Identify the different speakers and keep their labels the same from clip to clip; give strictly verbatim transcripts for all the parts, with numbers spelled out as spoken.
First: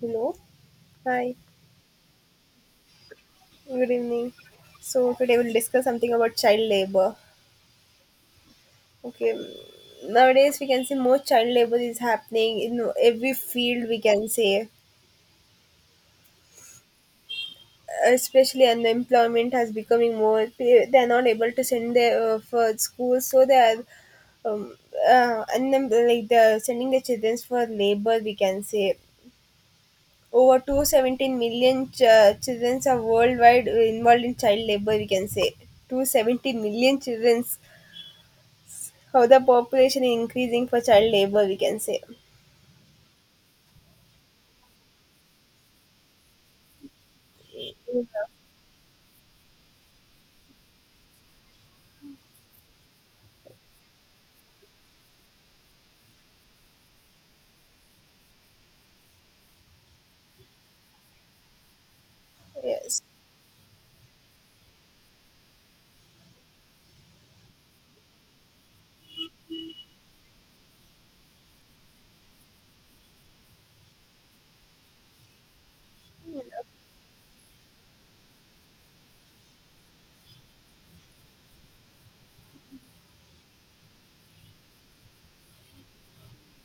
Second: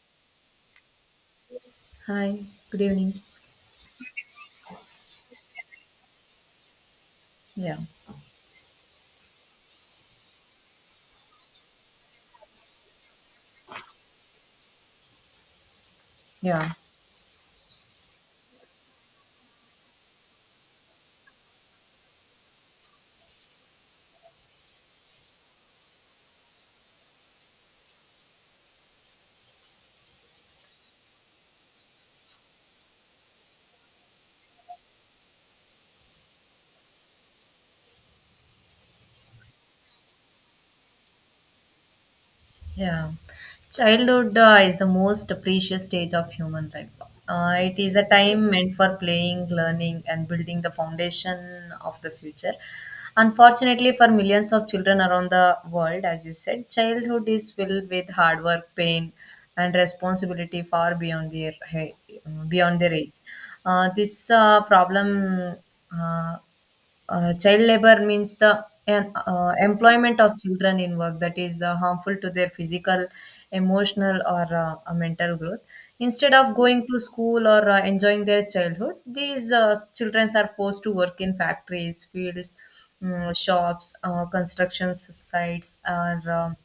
Speaker 1: Hello. Hi.
Speaker 2: Hi, good evening.
Speaker 1: Good evening. So today we'll discuss something about child labor.
Speaker 2: Yeah,
Speaker 1: Okay. Nowadays we can see more child labor is happening in every field, we can say,
Speaker 2: yeah,
Speaker 1: especially unemployment has becoming more. They are not able to send their uh, for school, so they are um, uh, unem- like they're sending their children for labor, we can say. Over two hundred seventeen million ch- children are worldwide involved in child labor, we can say. two hundred seventeen million children. How the population is increasing for child labor, we can say.
Speaker 2: Yeah, childhood uh, is the most precious stage of human life. Uh,
Speaker 1: Yeah.
Speaker 2: it is a time meant for playing, learning, and building the foundation of the future. Unfortunately, for millions of children around the world, as you said, childhood is filled with hard work, pain, and responsibility far beyond their he- beyond their
Speaker 1: Yes.
Speaker 2: age. Uh, this uh, problem. Uh, uh, Child labor means the uh, employment of children in work that is uh, harmful to their physical, emotional, or uh, uh, mental growth. Instead of going to school or uh, enjoying their childhood, these uh, children are forced to work in factories, fields, mm, shops, uh, construction sites, or um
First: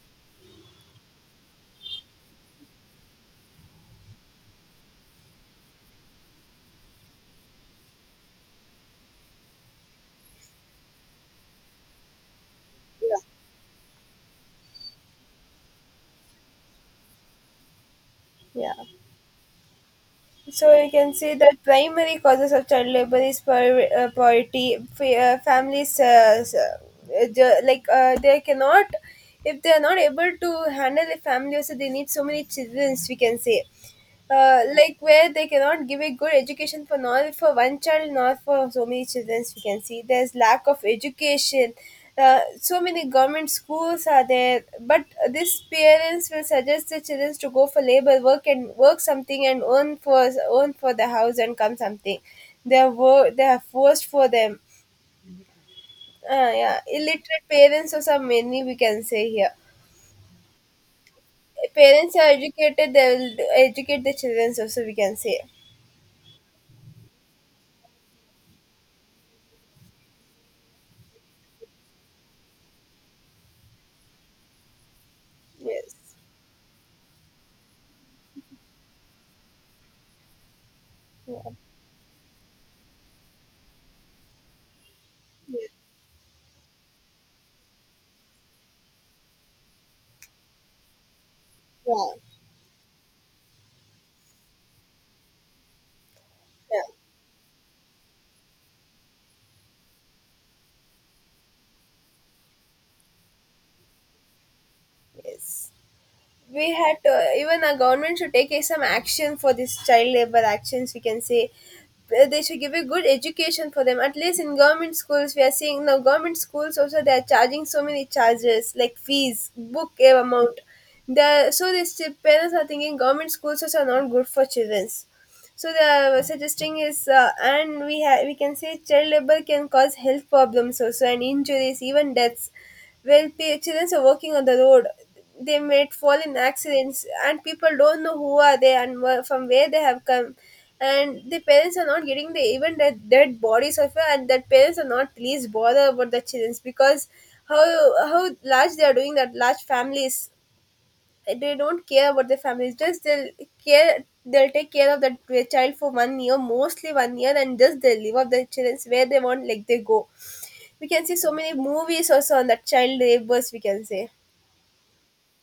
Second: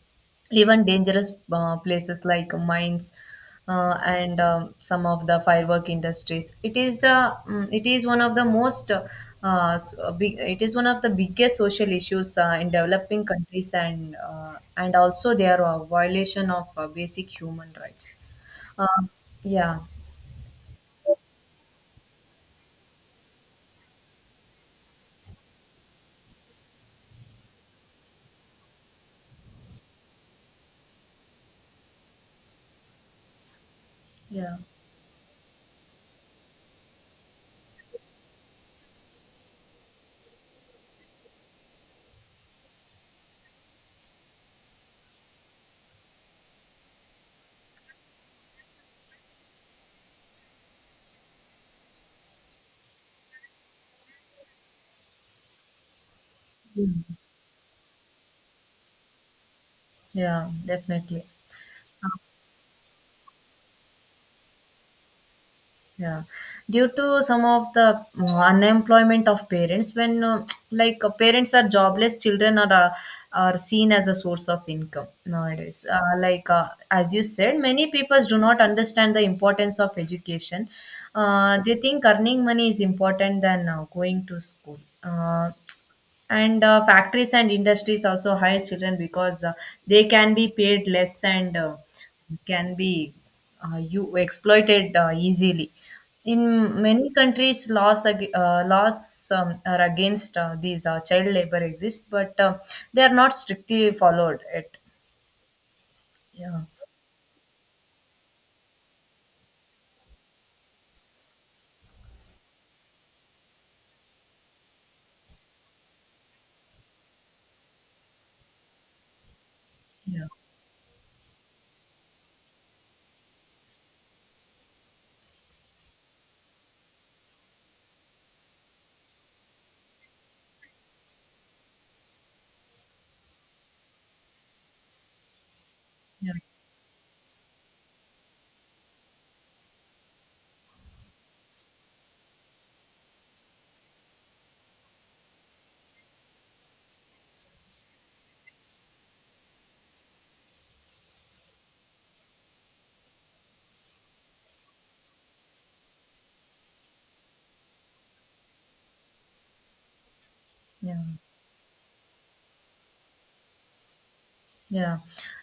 Speaker 2: even dangerous uh, places like mines, uh, and um, some of the firework industries. It is the mm, it is one of the most uh, uh, s- uh, big, it is one of the biggest social issues uh, in developing countries, and uh, and also their uh, violation of uh, basic human rights.
Speaker 1: Yeah.
Speaker 2: uh, yeah
Speaker 1: So you can see that primary causes of child labor is pover- uh, poverty. Fa- uh, families uh, s- uh, ju- like uh, they cannot, if they are not able to handle a family, also they need so many children, we can say.
Speaker 2: yeah
Speaker 1: Uh, like where they cannot give a good education, for not for one child, not for so many children, we can see there's lack of education. Uh, so many government schools are there, but these parents will suggest the children to go for labor work and work something and earn for, earn for the house and come something. They are wo- they are forced for them. uh, yeah,
Speaker 2: Mm.
Speaker 1: illiterate parents also many, we can say here.
Speaker 2: yeah Definitely.
Speaker 1: Parents are educated, they will educate the children also, we can say.
Speaker 2: Yeah, due to some of the uh, unemployment of parents, when uh, like uh, parents are jobless, children are uh, are seen as a source of income nowadays.
Speaker 1: Yes.
Speaker 2: Uh, like uh, as you said, many people do not understand the importance of education.
Speaker 1: Yeah.
Speaker 2: Uh, they think earning money is important than uh, going to school. Uh,
Speaker 1: Yeah,
Speaker 2: and uh, Factories and industries also hire children because uh, they can be paid less and uh,
Speaker 1: yeah.
Speaker 2: can be uh, you exploited uh, easily. In many countries, laws ag- uh, laws um, are against uh, these uh, child labor exist, but uh, they are not strictly followed it.
Speaker 1: Yes,
Speaker 2: yeah
Speaker 1: we had to. Even our government should take some action for this child labor actions, we can say. Uh, they should give a good education for them. At least in government schools, we are seeing now government schools also they are charging so many charges like fees, book eh,
Speaker 2: yeah
Speaker 1: amount. The so these parents are thinking government schools also are not good for children. So the suggesting is, uh, and we have, we can say, child labor can cause health problems also, and injuries, even deaths. When p- children are working on the road, they might fall
Speaker 2: yeah
Speaker 1: in accidents, and people don't know who are they and where, from where they have come. And the parents are not getting the even the dead bodies of it, and that parents are not least bother about the children, because how how large they are doing, that large families, they don't care about their families, just they'll care, they'll take care of that wi- child for one year, mostly one year, and just they live up their children where they want, like they go. We
Speaker 2: yeah
Speaker 1: can see so many movies also on that child labors, we can say.
Speaker 2: Yeah,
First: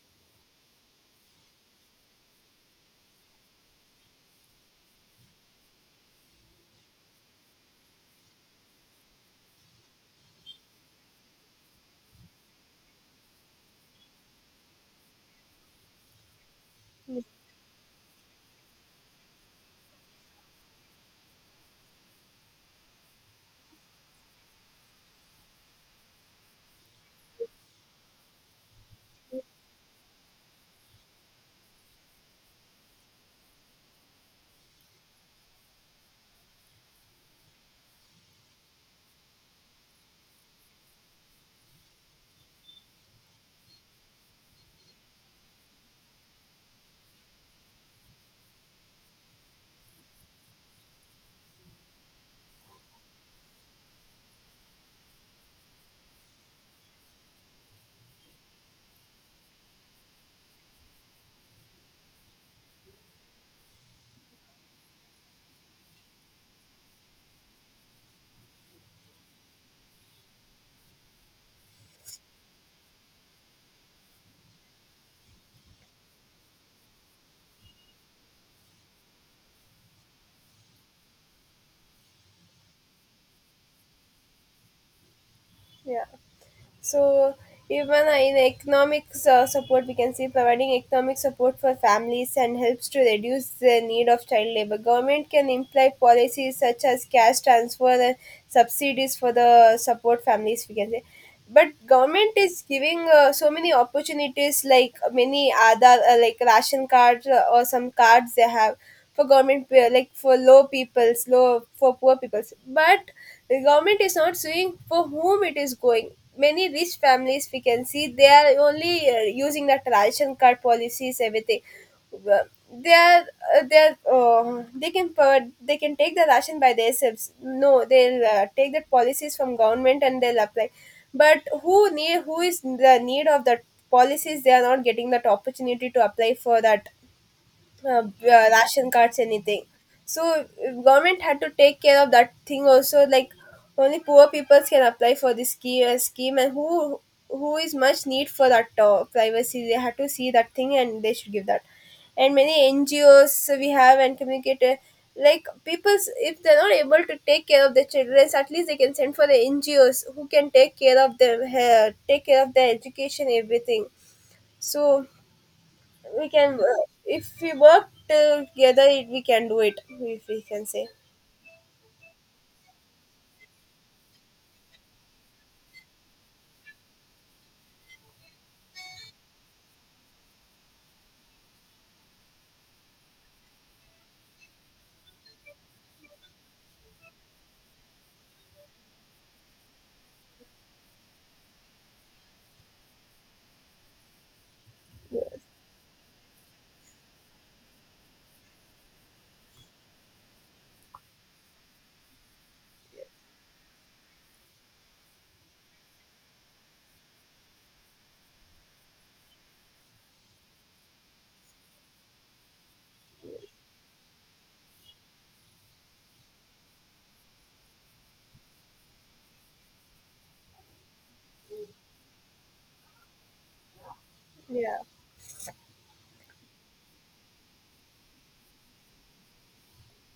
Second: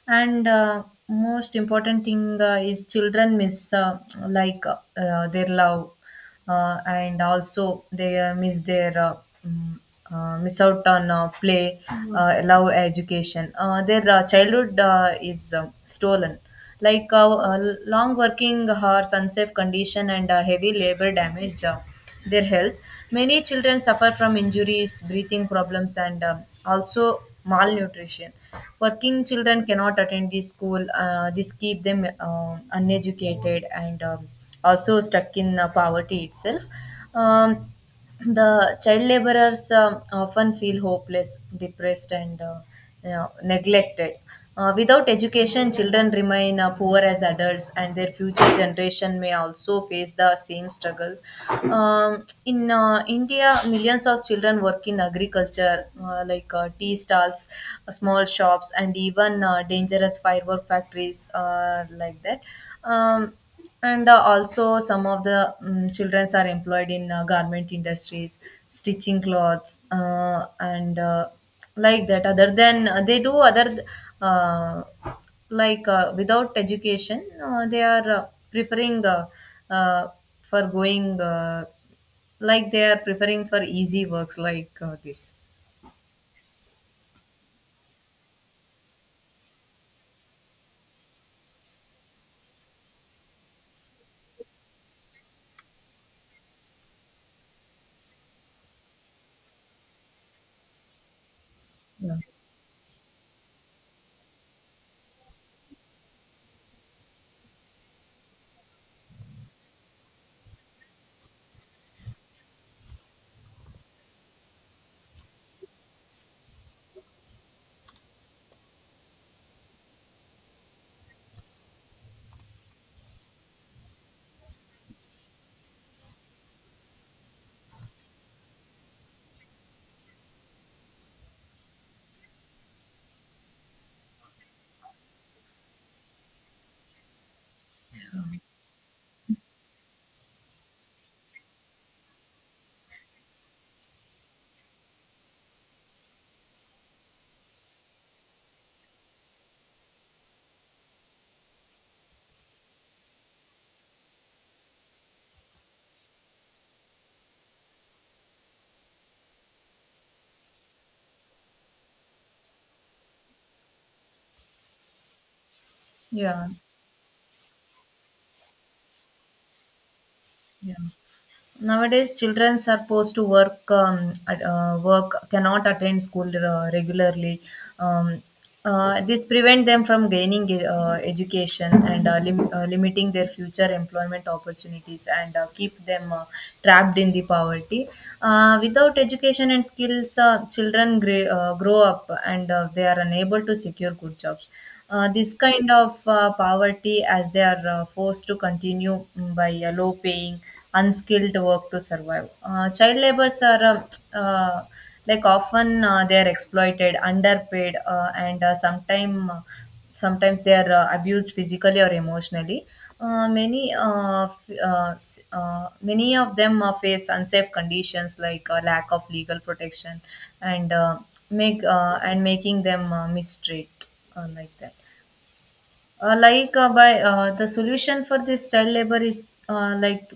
Speaker 2: and uh, most important thing uh, is children miss uh, like uh, uh, their love, uh, and also they uh, miss their uh, mm, uh, miss out on uh, play, uh, love, education. Uh, their uh, childhood uh, is uh, stolen. Like uh, uh, long working hours, unsafe condition, and uh, heavy labor damage Uh, their health. Many children suffer from injuries, breathing problems, and um, also malnutrition. Working children cannot attend the school. Uh, this keep them um uneducated and um, also stuck in uh, poverty itself. Um, the child laborers um, often feel hopeless, depressed, and uh, you know, neglected. Uh, without education, children remain uh, poor as adults, and their future generation may also face the same struggle. Um, in uh, India, millions of children work in agriculture, uh, like uh, tea stalls, uh, small shops, and even uh, dangerous firework factories, uh, like that. Um, and uh, Also, some of the um, children are employed in uh, garment industries, stitching clothes uh, and uh, like that. Other than uh, they do other uh, like uh, without education uh, they are uh, preferring uh, uh, for going uh, like they are preferring for easy works like uh, this.
Speaker 1: Yeah. So even uh, in economic uh, support, we can see providing economic support for families and helps to reduce the need of child labor. Government can imply policies such as cash transfer and subsidies for the support families, we can say, but
Speaker 2: yeah
Speaker 1: government is giving uh, so many opportunities, like many other uh, like ration cards, uh, or some cards they have for government pe- like for low peoples, low for poor peoples, but the government is not suing for whom it is going. Many rich families, we can see, they are only uh, using the ration card policies everything. Well, they are uh, they are, uh, they can provide, they can take the ration by themselves. No, they'll uh, take the policies from government and they'll apply, but who need, who is the need of that policies, they are not getting that opportunity to apply for that uh, b- uh, ration cards anything. So if government had to take care of that thing also, like only poor people can apply for this scheme, uh, scheme, and who who is much need for that uh, privacy, they had to see that thing and they should give that. And many NGOs we have, and communicate, uh, like people's, if they're not able to take care of their children, at least they can send for the NGOs who can take care of them, uh, take care of their education everything. So we
Speaker 2: yeah
Speaker 1: can, uh, if we work together it, we can do it, if we can
Speaker 2: Yeah.
Speaker 1: say.
Speaker 2: Nowadays, children are forced to work, um, at- uh, work, cannot attend school uh, regularly. Um, uh, this prevent them from gaining uh, education and uh, lim- uh, limiting their future employment opportunities and uh, keep them uh, trapped in the poverty. Uh, without education and skills, uh, children gre- uh, grow up and uh, they are unable to secure good jobs. Uh, this kind of uh, poverty as they are uh, forced to continue, mm, by uh, low paying unskilled work to survive. Uh, child laborers are um, uh, like often uh, they are exploited, underpaid, uh, and uh, sometime uh, sometimes they are uh, abused physically or emotionally. Uh, many uh, f- uh, s- uh, many of them uh, face unsafe conditions, like uh, lack of legal protection, and uh, make uh, and making them uh, mistreat, uh, like that.
Speaker 1: Yeah,
Speaker 2: Uh, like uh, by uh, The solution for this child labor is uh, like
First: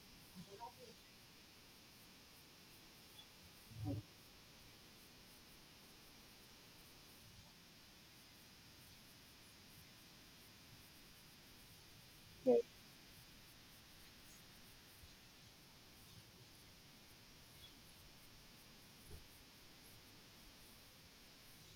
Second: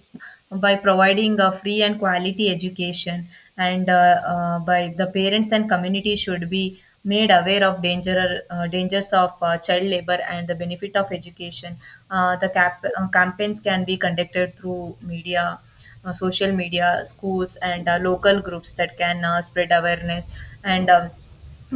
Speaker 2: by providing a free and quality education, and uh, uh, by the parents and community should be made aware of danger uh, dangers of uh, child labor and the benefit of education. Uh, the
Speaker 1: yeah,
Speaker 2: cap- uh, campaigns can be conducted through media, uh, social media, schools, and uh, local groups that can uh, spread awareness, and um,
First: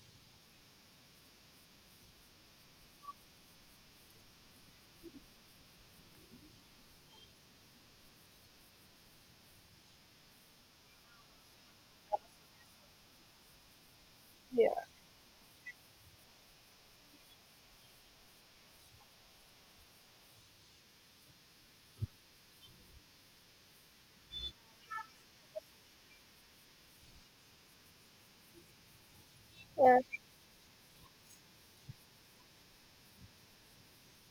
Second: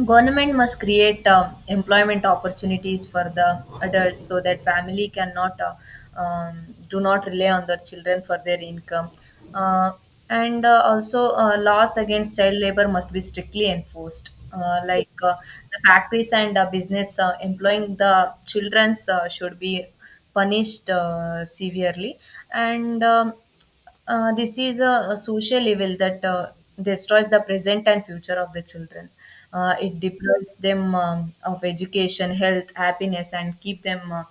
Speaker 2: government must create um, employment opportunities for the adults so that family cannot uh, um, do not rely on their children for their income. Uh, and uh, Also, uh, laws against child labor must be strictly enforced. Uh,
Speaker 1: yeah,
Speaker 2: like uh, the factories and uh, business uh, employing the childrens uh, should be punished uh, severely, and um, uh, this is a, a social evil that uh, destroys the present and future of the children. Uh,
Speaker 1: yeah,
Speaker 2: it deprives them um, of education, health, happiness, and keep them, uh,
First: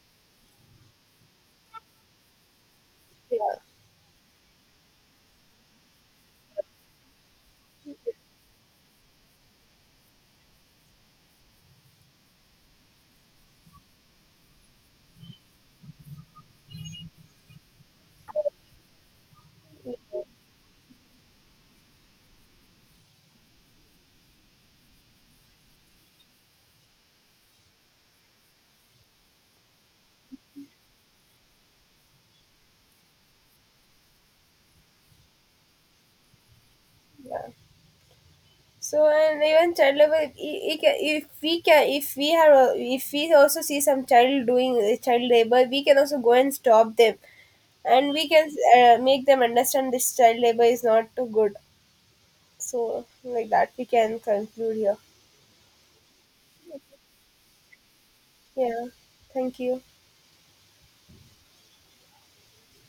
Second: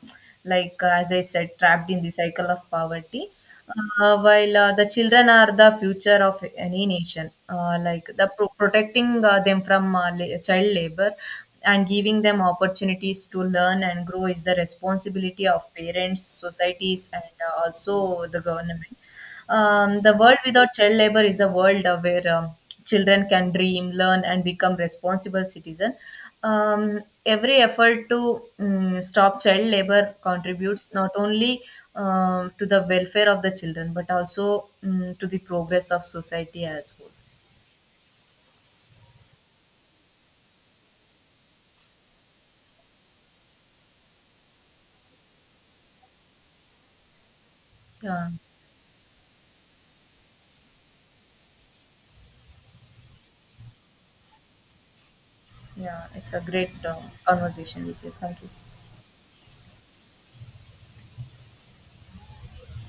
Speaker 2: like uh, as I said, trapped in the cycle of poverty.
Speaker 1: yeah,
Speaker 2: Uh, while uh, the children are the future of any nation, uh, like the pro- protecting uh, them from uh, la- child labor and giving them opportunities to learn and grow is the responsibility of parents, societies, and uh, also the government. Um, the world without child labor is a world uh, where um, children can dream, learn, and become responsible citizen. Um, every effort to mm, stop child labor contributes not only um, to the welfare of the children, but also mm, to the progress of society as whole.
Speaker 1: yeah. So and even child labor, i- i- ca- if we can, if we have a- if we also see some child doing uh, child labor, we can also go and stop them, and we
Speaker 2: Yeah,
Speaker 1: can uh, make them understand this child labor is not too good. So, like that we can conclude here.
Speaker 2: yeah, it's a great um, conversation with you. Thank you.
Speaker 1: Yeah, thank you.